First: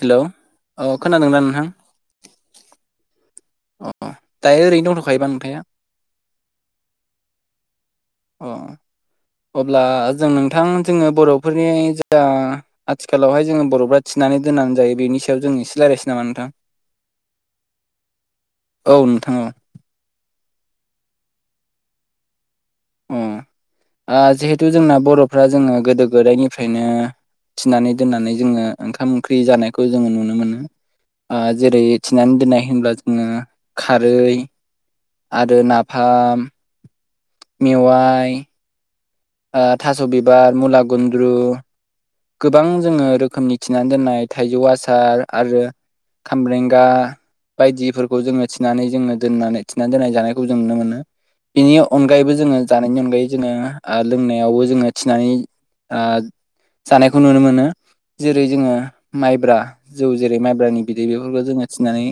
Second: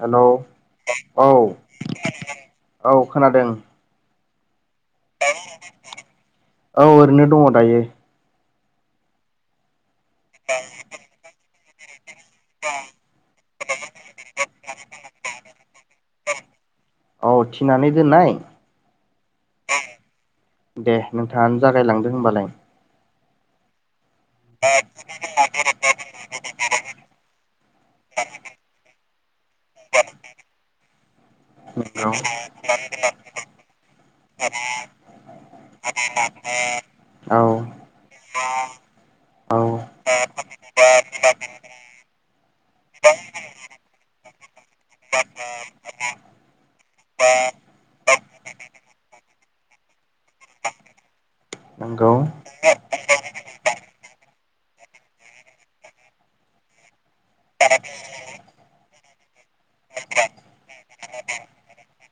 Hello अ औ खोनादोंद नोंथां? औ खोनादों अ दायो ओरैनो दङ। औ ओरैनो दङ दायो। अ अब्ला जों नोंथां जोङो बर'फोरनि जा आथिखालावहाय जोङो बर'फ्रा थिनानै दोननानै जायो बेनि सायाव जों एसेाय्लायसै नामा नोंथां? औ थिनानै दोननाय औ नोंथां औ दे नोंथाङानो जागायलांदो होनोमबालाय। अ जिहेथु जोंना बर'फ्रा जोङो गोदो गोदायनिफ्रायनो थिनानै दोननानै जोङो ओंखाम ओंख्रि जानायखौ जोङो नुनो मोनो। जेरै नंगौ थिनानै दोन्नाय होनब्ला जोङो खारै आरो नाफाम औ मेवाइ औ थास' बिबार मुला गुन्द्रु गोबां जोङो रोखोमनि थिनानै दोननाय थाइजौ आसार आरो खामब्रेंगा बायदिफोरखौ जोङो थिनानै जोङो दोननानै थिनानै दोननाय जानायखौ जों नुनो मोनो। बेनि नंगौ अनगायैबो जोङो जानायनि अनगायै जोङो लोंनायावबो जोङो थिनानै ओ जानायखौ नुनो मोनो। जेरै जोङो माइब्रा जौ जेरै माइब्रानि बिदै बेफोरखौ जोङो थिनानै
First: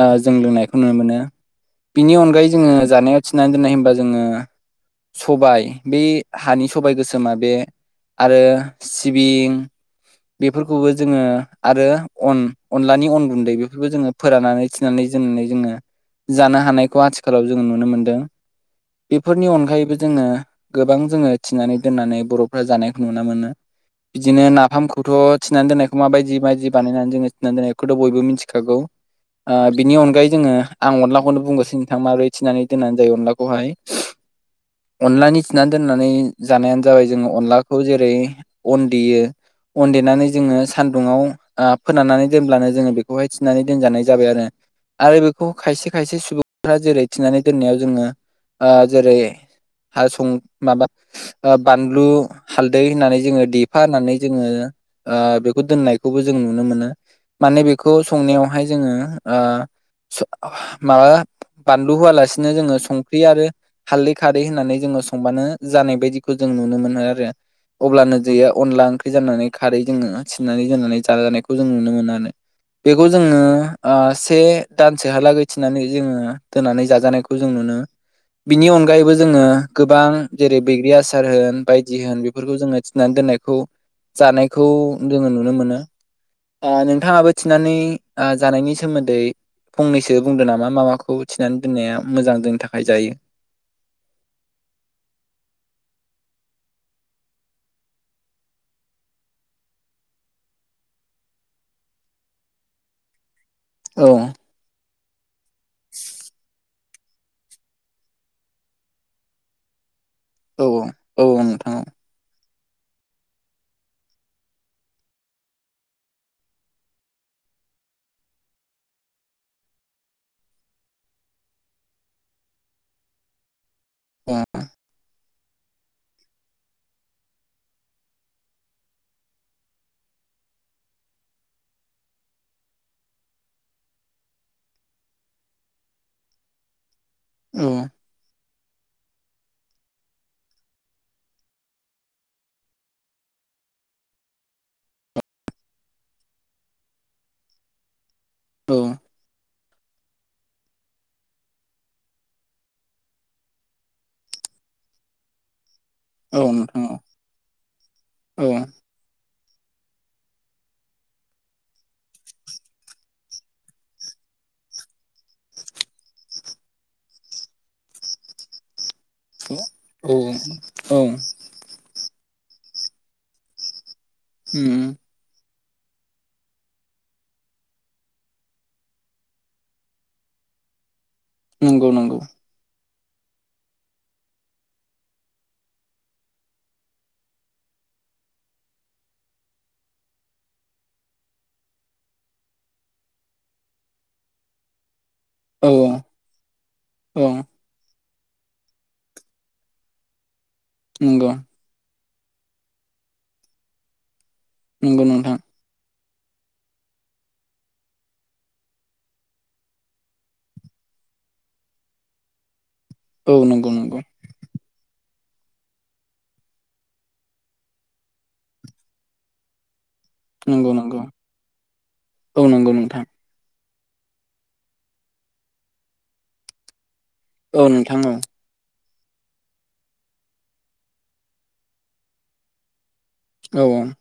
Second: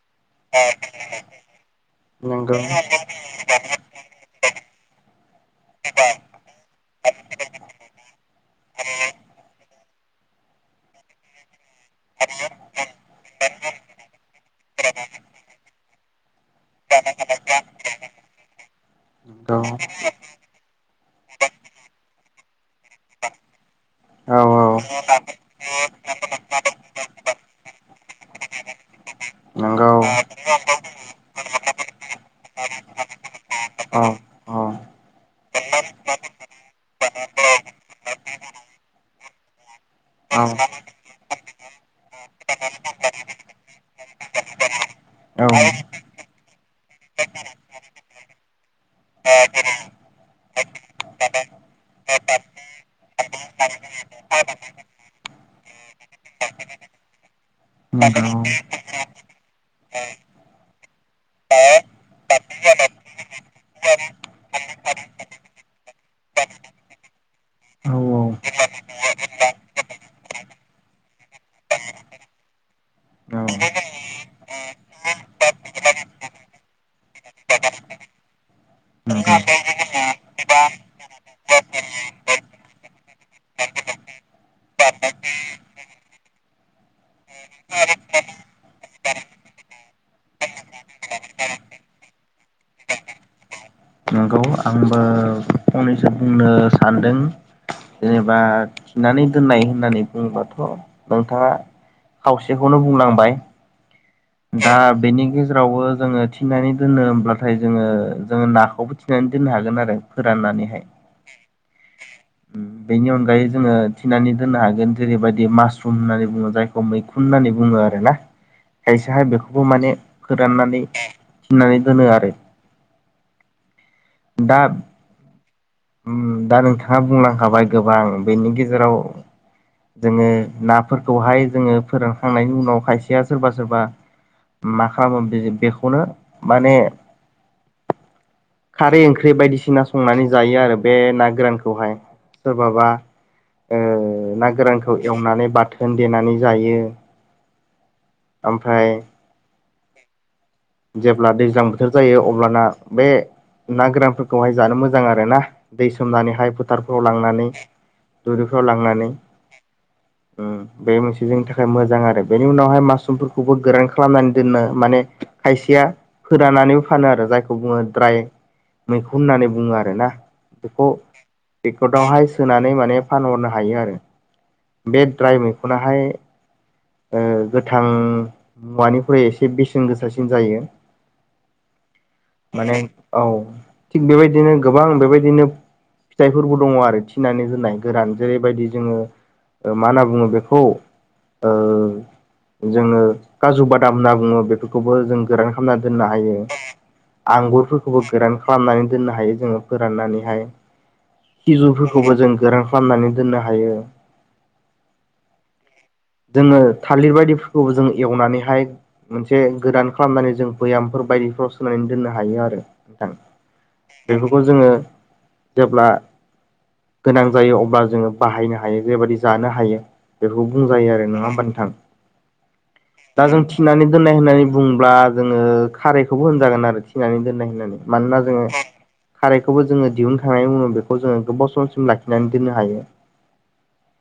ओ जों लोंनायखौ नुनो मोनो। बिनि अनगायै नंगौ जोङो जानायाव थिनानै दोननाय होमबा जोङो सबाय बे हानि सबाय गोसोमा बे आरो सिबिं बेफोरखौबो जोङो आरो अन अनलानि अन गुन्दै बेफोरखौ जोङो फोराननानै थिनानै दोननानै जोङो जानो हानायखौ आथिखालाव जोङो नुनो मोनदों। बेफोरनि नंगौ अनगायैबो जोङो गोबां जोङो थिनानै दोननानै बर'फ्रा जानायखौ नुनो मोनो। औ बिदिनो औ नाफामखौथ' थिनानै दोन्नायखौ माबायदि माबायदि बानायनानै जोङो थिनानै दोन्नायखौथ' बयबो मिन्थिखागौ। ओ नंगौ बिनि अनगायै जोङो आं अनलाखौनो बुंगोरसै नोंथां माबोरै थिनानै दोननानै जायो अनलाखौहाय औ औ अनलानि थिनानै दोननानै जानायानो जाबाय जोङो अनलाखौ जेरै अन देयो अन देनानै औ जोङो सान्दुङाव ओ फोराननानै दोनब्लानो जोङो बेखौहाय थिनानै दोनजानाय जाबाय आरो। आरो नंगौ औ बेखौ खायसे खायसे सुबुंफोरा जेरै थिनानै दोननायाव जोङो ओ जेरै हासुं माबा ओ बानलु हालदै होननानै जोङो देफानानै जोङो ओ बेखौ दोननायखौबो जों नुनो मोनो। माने बेखौ नंगौ संनायावहाय जोङो सा ओ माबा बानलु होआलासिनो जोङो संख्रि आरो हालदै खारै होननानै जोङो संबानो जानाय बायदिखौ जों नुनो मोनो आरो अब्लानो दैया अनला ओंख्रि जानानै खारै जोङो थिनानै दोननानै जाजानायखौ जों नुनो मोनो आरो। बेखौ जोङो ओ से दानसोहालागै थिनानै जोङो दोननानै जाजानायखौ खौ जों नुनो बिनि अनगायैबो जोङो गोबां जेरै बैग्रि आसार होन बायदि होन बेफोरखौ जोङो थि नानै दोननायखौ जानायखौ जोङो नुनो मोनो। ओ नोंथाङाबो थिनानै ओ जानायनि सोमोन्दै फंनैसो बुंदों नामा मा मा खौ थिनानै दोननाया मोजां दोननो थाखाय जायो। नंगौ आंबो फंनैसो बुंनो सानदों। जेनेबा थिनानै दोननाय होननानै बुंङोबाथ' नोंथाङा खावसेखौनो बुंलांबाय औ दा बेनि गेजेरावबो जोङो थिनानै दोनो होमब्ला थाय जोङो जोङो नाखौबो थिनानै दोननो हागोन आरो औ फोराननानैहाय औ औ नोंथां बेनि अनगायै जोङो थिनानै दोननो हागोन जेरैबादि मासरुम होननानै बुङो जायखौ मैखुन होननानै बुङो आरो ना खायसेहाय बेखौबो माने फोराननानै थिनानै दोनो आरो औ दा दा नोंथाङा बुंलांखाबाय गोबां बेनि गेजेराव जोङो नाफोरखौहाय जोङो फोरानखांनायनि उनाव खायसेया सोरबा सोरबा मा खालामो बेखौनो माने ओम खारै ओंख्रि बायदिसिना संनानै जायो आरो बे ना गोरानखौहाय सोरबाबा ओ ना गोरानखौ एवनानै बाथोन देनानै जायो औ ओमफ्राय जेब्ला दैज्लां बोथोर जायो अब्लाना बे ना गोरानफोरखौहाय जानो मोजां आरो ना दै सोमनानै औ हाय नोंथां औ फोथारफ्राव लांनानै दुरिफ्राव लांनानै उम [inaudible] बे मोनसे जोंनि थाखाय मोजां आरो बेनि उनावहाय मास्रुमफोरखौबो गोरान खालामनानै दोननो माने खायसेया फोरानानैबो फानो आरो जायखौ बुङो द्राय मैखुन होननानै बुङो आरो ना औ बेखौ औ बेकेदआवहाय सोनानै माने फानहरनो हायो आरो उम बे द्राय मैखुनाहाय ओ गोथां मुवानिफ्राय एसे बेसेन गोसासिन जायो नंगौ नंगौ माने औ थिग बेबायदिनो गोबां बेबायदिनो फिथाइफोरबो दङ आरो थिनानै दोननाय गोरान जेरैबायदि जोङो मा होनना बुङो बेखौ ओ जोङो काजु बादाम होनना बुङो बेखौ खौबो जों गोरान औ खालामनानै दोननो हायो औ आंगुरफोरखौ खौबो गोरान खालामनानै दोननो हायो जोङो फोराननानैहाय नंगौ सिजौफोरखौबो जों गोरान खालामनानै दोननो हायो नंगौ नोंथां जोङो थालिर बायदिफोरखौबो जोङो एवनानैहाय मोनसे गोदान खालामनानै जों भैयामफोर बायदिफ्राव सोनानै दोननो हायो आरो नोंथां औ नंगौ नंगौ बेफोरखौ जोङो जेब्ला गोनां जायो अब्ला जोङो बाहायनो हायो जेबाददि जानो हायो बेखौ नंगौ बुंजायो नंगौ आरो नङा होमबा नोंथां औ नंगौ नोंथां दा जों थिनानै दोननाय होननानै बुंब्ला जोङो खारैखौबो होनजागोन आरोखि थिनानै दोननाय औ होननानै नोंथां औ मानोना जोङो खारैखौबो जोङो दिहुननोखांनायनि उनाव बेखौ जोङो गोबाव समसिम लाखिनानै दोननो हायो औ औ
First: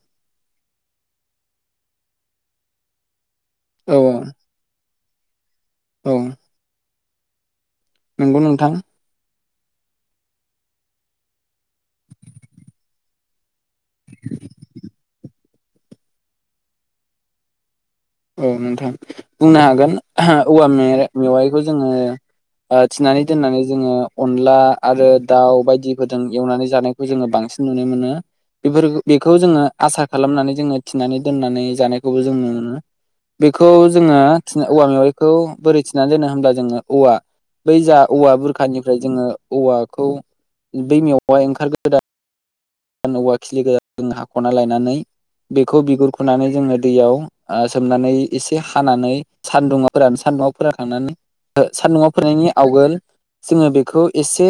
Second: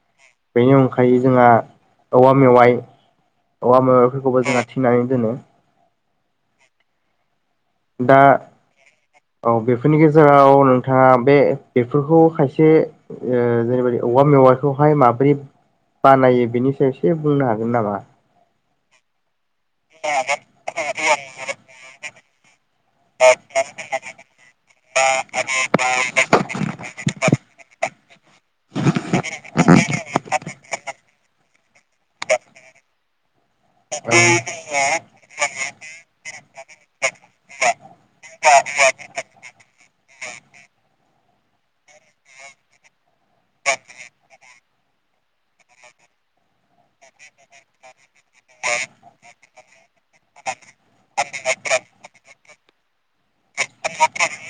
बेनि अनगायै जोंहा औवा मेवाइ औवा औ मैवाफोरखौबो जोंना थिनानै दोनो औ दा नंगौ नोंथां औ बेफोरनि गेजेराव नोंथाङा बे बेफोरखौ खायसे ओ जेरैबायि औवा मेवाखौहाय माबोरै बानायो बेनि सायाव एसे बुंनो हागोन नामा औ नोंथां बुंनो हागोन औवा मेवाइखौ जोङो थिनानै दोननानै जोङो अनला आरो दाउ बायदिफोरजों एवनानै जानायखौ जोङो बांसिन नुनो मोनो बेफोर बेखौ जोङो आसार खालामनानै जोङो थिनानै दोननानै जानायखौबो जोङो बेखौ जोङो औवा मेवाइखौ बोरै थिनानै दोनो होमब्ला जोङो औवा बै जा औवा बुरखानिफ्राय जोङो औवाखौ बै मेवाय ओंखारगोदा औवा खिलि गोजा जों हाख'ना लायनानै बेखौ बिगुरखुनानै जोङो दैयाव सोमनानै एसे हानानै सान्दुङाव फोरानो सान्दुुङाव फोरनखांनानै सान्दुुङाव फोराननायनि आवगोल जोङो बेखौ एसे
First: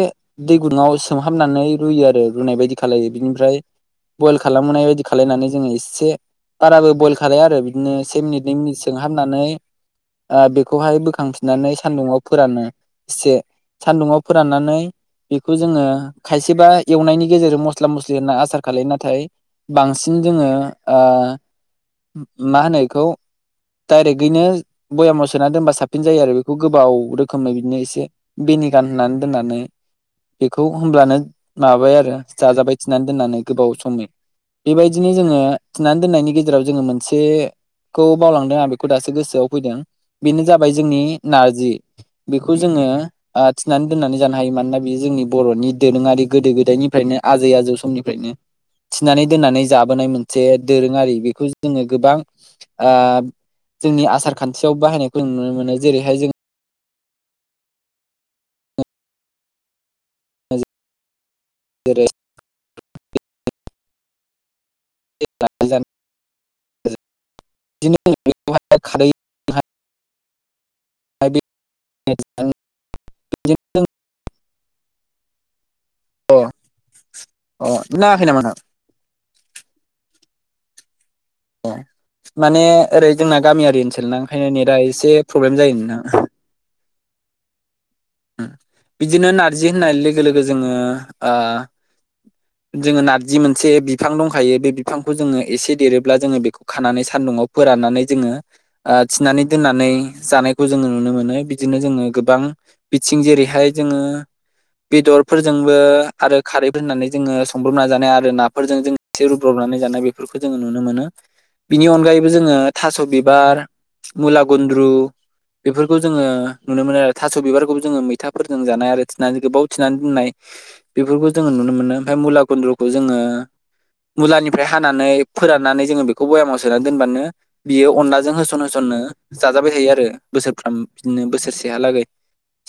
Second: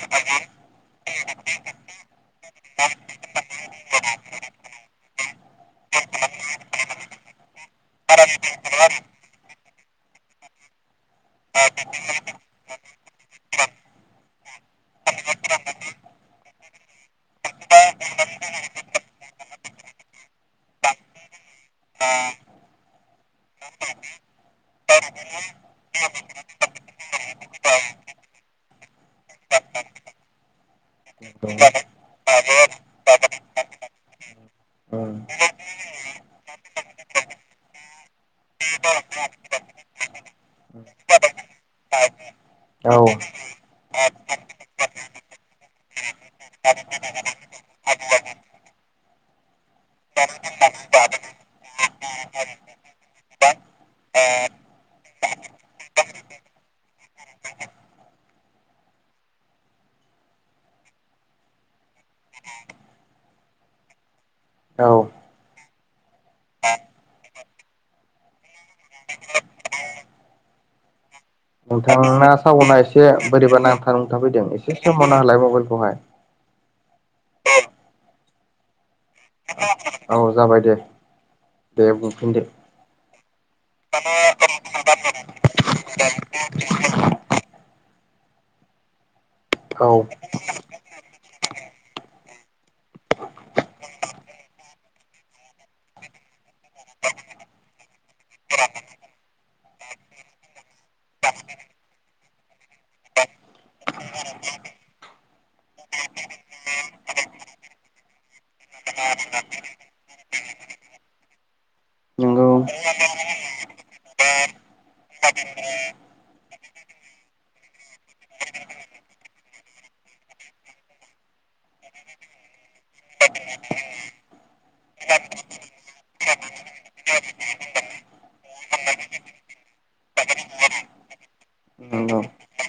दै गुदुङाव सोमहाबनानै रुयो आरो रुनाय बायदि खालामलो बिनिफ्राय बयल खालामबोनाय बायदि खालामलायनानै जोङो एसे बाराबो बयल खालाया आरो बिदिनो से मिनिट नै मिनिट सोमहाबनानै ओ बेखौहाय बोखांफिननानै सान्दुुङाव फोरानो एसे सान्दुङाव फोराननानै बेखौ जोङो खायसेबा एवनायनि गेजेरजों मस मस्ला मस्लि होनना आसार खालायो नाथाय बांसिन जोङो ओ मा होनो इखौ डायरेक्टयैनो भयामाव सोना दोनबा साबसिन जायो आरो बेखौ गोबाव रोखोमै बिदिनो एसे भेनिगान होननानै दोननानै बेखौ होनब्लानो माबाय आरो जाजाबाय थिनानै दोननानै गोबाव समनि बेबायदिनो जोङो थिनानै दोननायनि गेजेराव जोङो मोनसे खौ बावलांदों आं बेखौ दासो गोसोआव फैदों बेनो जाबाय जोंनि नारजि बेखौ जोङो औ ओ थिनानै दोननानै जानो हायो मानोना बेयो जोंनि बर'नि दोरोङारि गोदो गोदायनिफ्रायनो आजै आजौ समनिफ्रायनो थिनानै दोननानै जाबोनाय मोनसे दोरोङारि बेखौ जोङो गोबां ओ जोंनि आसार खान्थियाव बाहायनायखौ जों नुनो मोनो जेरैहाय जों जेरै औ [unintelligible] बिदिनो [unintelligible] खारै आंना सावना एसे बोरैबा नांथार न थाफैदों एसे सोमावना होलाय मबाइलखौहाय अ अ नांङाखि नामा नोंथां [unintelligible] औ जाबाय दे ए दे बुंफिनदो माने ओरै जोंना गामियारि ओनसोलना ओंखायनो नेटआ एसे प्रब्लेम जायो नोंथा बिदिनो नारजि औ होननाय लोगो लोगो जोङो ओ जोङो नारजि मोनसे बिफां दंखायो बे बिफांखौ जोङो एसे देरोब्ला जोङो बेखौ खानानै सान्दुङाव फोराननानै जोङो ओ थिनानै दोननानै जानायखौ जोङो नुनो मोनो बिदिनो जोङो गोबां बिथिं जेरैहाय जोङो बेदरफोरजोंबो आरो खारैफोर होननानै जोङो संब्रबना जानाय आरो नाफोरजों जों एसे रुब्रबनानै जानाय बेफोरखौ जोङो नुनो मोनो बिनि अनगायैबो नंगौ जोङो थास' बिबार मुला गन्द्रु बेफोरखौ जोङो नुनो मोनो आरो थास' बिबारखौबो जोङो मैथाफोरजों जानाय आरो थिनानै गोबाव थिनानै दोननाय बेफोरखौ जोङो नुनो मोनो ओमफ्राय मुला खुन्द्रखौ जोङो मुलानिफ्राय हानानै फोराननानै जोङो बेखौ बयामाव सोनानै दोनबानो बियो अनलाजों होसन होसननो जाजाबाय थायो आरो बोसोरफ्राम बिदिनो बोसोरसेहालागै नंगौ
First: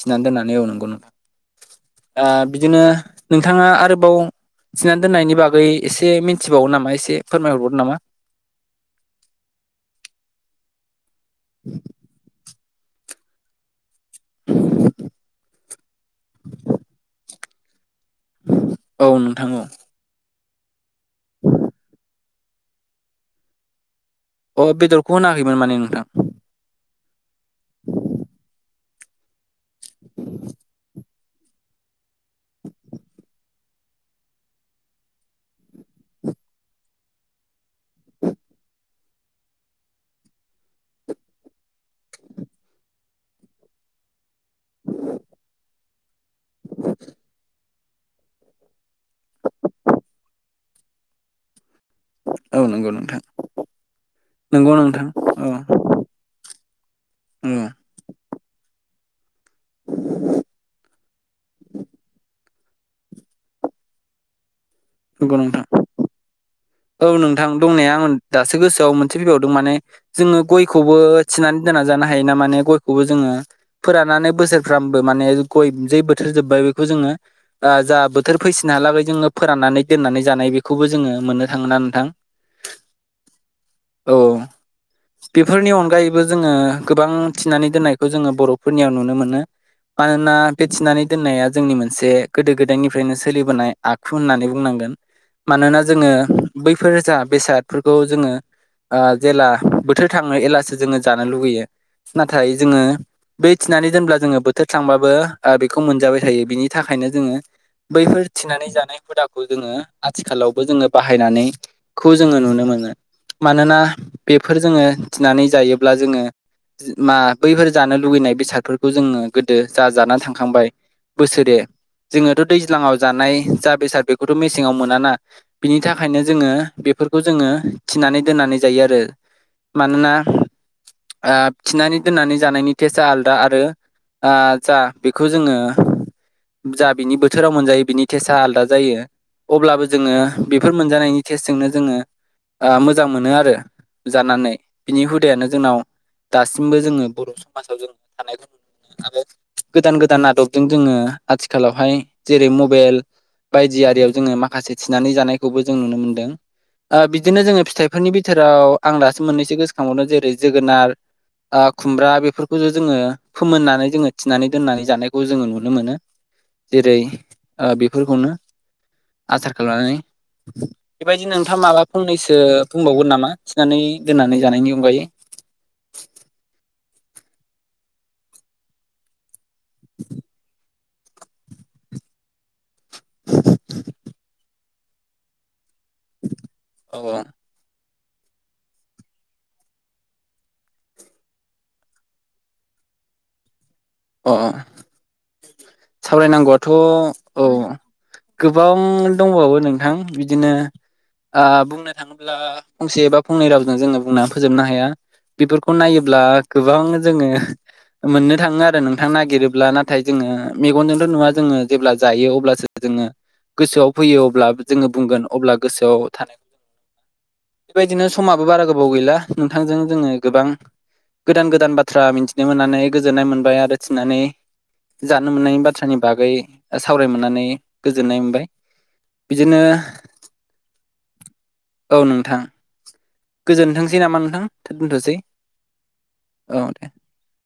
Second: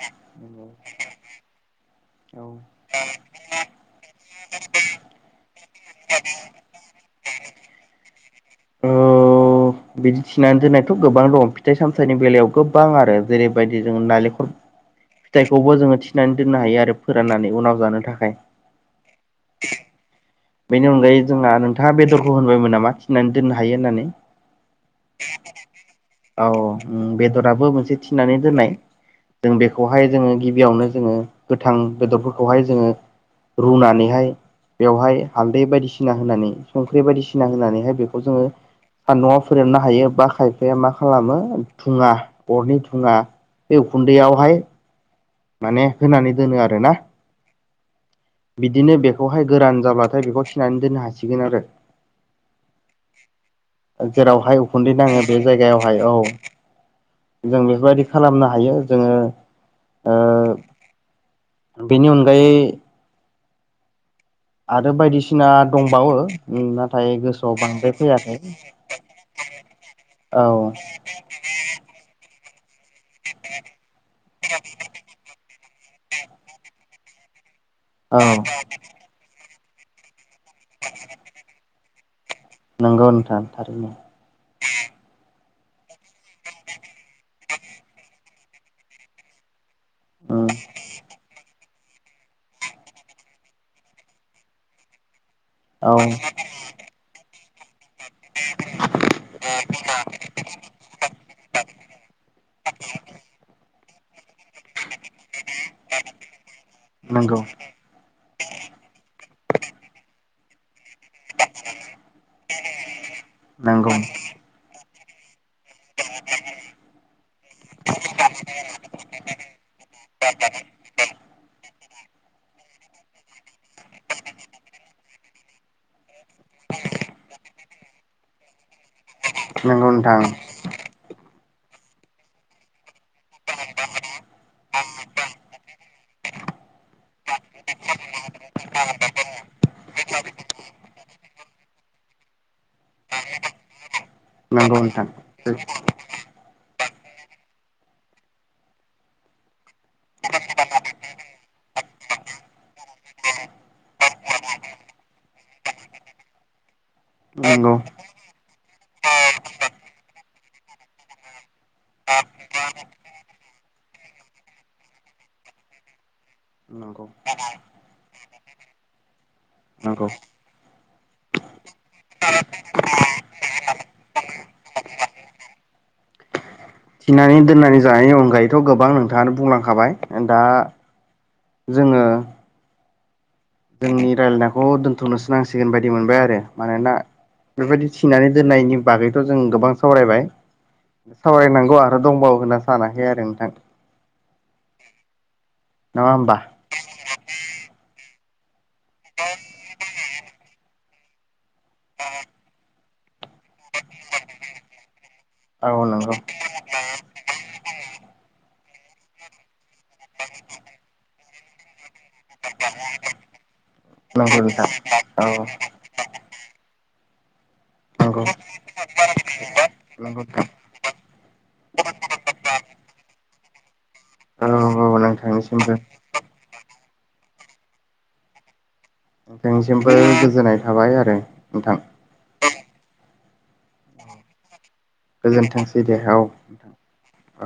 थिनानै दोननानै एवनगौ नङा औ बिदिनो नोंथाङा आरोबाव थिनानै दोननायनि बागै एसे मिन्थिबावगो नामा एसे फोरमायहरबावगो नामा औ बिदि थिनानै दोननायथ' गोबां दं फिथाइ सामथाइनि बेलायाव गोबां आरो जेरै बेबायदि जोङो नालेंखर फिथाइखौबो जोङो थिनानै दोननो हायो आरो फोराननानै उनाव जानो थाखाय औ नोंथां औ बेनि अनगायै जोंहा नोंथाङा बेदरखौ होनबायमोन नामा थिनानै दोननो हायो होननानै अ बेदरखौ होनाखैमोन माने नोंथां औ बेदराबो मोनसे थिनानै दोननाय जों बेखौहाय जोङो गिबियावनो जोङो गोथां बेदरफोरखौहाय जोङो रुनानैहाय बेवहाय हालदै बायदिसिना होनानै संख्रि बायदिसिना होनानैहाय बेखौ जोङो सानदुंआव फोराननो हायो बा खायफाया मा खालामो थुङा अरनि थुङा बे उखुन्दैयावहाय माने होनानै दोनो आरो ना बिदिनो बेखौहाय गोरान जाब्लाथाय बेखौ थिनानै दोननो हासिगोन आरो औ नंगौ नोंथां जेरावहाय नंगौ उखुन्दै नोंथां नाङो बे औ जायगायावहाय औ औ जों बेफोरबायदि खालामनो हायो जोङो बेनि अनगायै आरो नंगौ बायदिसिना नोंथां दंबावो औ नाथाय नोंथां गोसोआव बांद्राय दंनाया आं फैयाखै दासो गोसोआव मोनसे फैबावदों माने जोङो औ गयखौबो थिनानै दोनना जानो हायो ना माने गयखौबो जोङो फोराननानै बोसोरफ्राम माने गय बोथोर जोब बेखौ जोङो औ बोथोर फै जा फोराननानै दोननानै जानाय बेखौबो जोङो मोननो थाङोना नोंथां नंगौ नोंथां थारैनो औ बेफोरनि अनगायैबो जोङो गोबां थिनानै दोननायखौ जोङो बर' फोरनियाव नुनो मोनो मानोना उम बे थिनानै दोननाया जोंनि मोनसे गोदो गोदायनिफ्रायनो सोलिबोनाय आखु होननानै बुंनांगोन मानोना औ जोङो बैफोर जा बेसादफोरखौ जोङो जेला बोथोर थाङो अब्लासो जोङो जानो लुुबैयो नाथाय जोङो बै फिसिनानै दोनब्ला जोङो बोथोर थांबाबो बेखौ मोनजाबाय थायो बिनि थाखायनो जोङो नंगौ बैफोर थिनानै जानाय हुदाखौ जोङो आथिखालावबो जोङो बाहायनानैखौ जोङो नुनो मोनो मानोना नंगौ बेफोर जोङो थिनानै जायो ब्ला जोङो मा बैफोर जानो लुुबैनाय बेसादफोरखौ जोङो गोदो जा जानानै थांखांबाय बोसोरे जोङोथ' दैज्लाङाव जानाय जा बेसाद बेखौथ' मेसेङाव मोनाना बिनि थाखायनो जोङो बेफोरखौ जोङो थिनानै दोननानै जायो आरो नंगौ मानोना नोंथां थिनानै दोननानै जानायनि टेस्टआ आलदा आरो जा बेखौ जोङो जा बिनि बोथोराव मोनजायो बिनि टेसआ आलादा जायो अब्लाबो जोङो बेफोर मोनजानायनि टेस्टजोंनो जोङो मोजां मोनो आरो जानानै नंगौ बिनि नोंथां हुदायानो जोंनाव दासिमबो जोङो बर' समाजाव जों थानायखौ नुनो मोनो गोदान गोदान आदबजों जोङो आथिखालावहाय जेरै मबाइल बायदि आरियाव जोङो माखासे थिनानै जानाय खौबो जों नुनो मोनदों बिदिनो जोङो नंगौ फिथाइफोरनि बिथोराव आं दासो मोननैसो गोसोखांबावदों जेरै जोगोनार खुमब्रा बेफोरखौनो जोङो फोमोननानै जोङो थिनानै दोननानै जानायखौ जोङो नुनो मोनो जेरै नंगौ बेफोरखौनो आसार खालामनानै नंगौ बेबायदि नोंथां माला फंनैसो बुंबावगोन नामा थिनानै दोननानै जानायनि अनगायै थिनानै दोननानै जानायनि अनगायैथ' गोबां नोंथाङानो बुंलांखाबाय दा जोङो जोंनि रायल्लायनायखौ दोन्थ'नोसो नांसिगोन बायदि मोनबाय आरो मानोना औ बेबायदि थिनानै दोननायनि बागैथ' जों गोबां सावरायबाय सावरायनांगौ आरो दंबावो होनना सानाखै आरो नोंथां अ नङा होमबा सावरायनांगौआथ' औ गोबां दंबावो नोंथां बिदिनो बुंनो थाङोब्ला फंसे एबा फंनै रावजों जोङो बुंनानै फोजोबनो हाया। औ बेफोरखौ नंगौ नायोब्ला गोबां जोङो मोननो थाङो आरो। आरो नोंथांनो नागिरोब्ला नाथाय जोङो मेगनजोंथ' नुवा जोङो जेब्ला जायो अब्लासो जोङो। गोसोआव फैयो नंगौ अब्ला नोंथां जोङो बुंगोन औ अब्ला गोसोआव थानायखौ बेबायदिनो नंगौ समाबो बारा गोबाव गैला नोंथांजों जोङो नंगौ नोंथां गोबां गोदान गोदान बाथ्रा मिथिनो मोननानै गोजोननाय मोनबाय आरो थिननानै औ औ जानो मोननायनि नोंथांनिसिमबो बाथ्रानि बागै सावरायमोननानै गोजोननाय मोनबाय। बिदिनो जोंसिमबो गोजोननाय थाबाय आरो नोंथां। औ नोंथां। गोजोनथोंसै नामा नोंथां? दोनथ'सै गोजोनथोंसै दे औ नोंथां दे। औ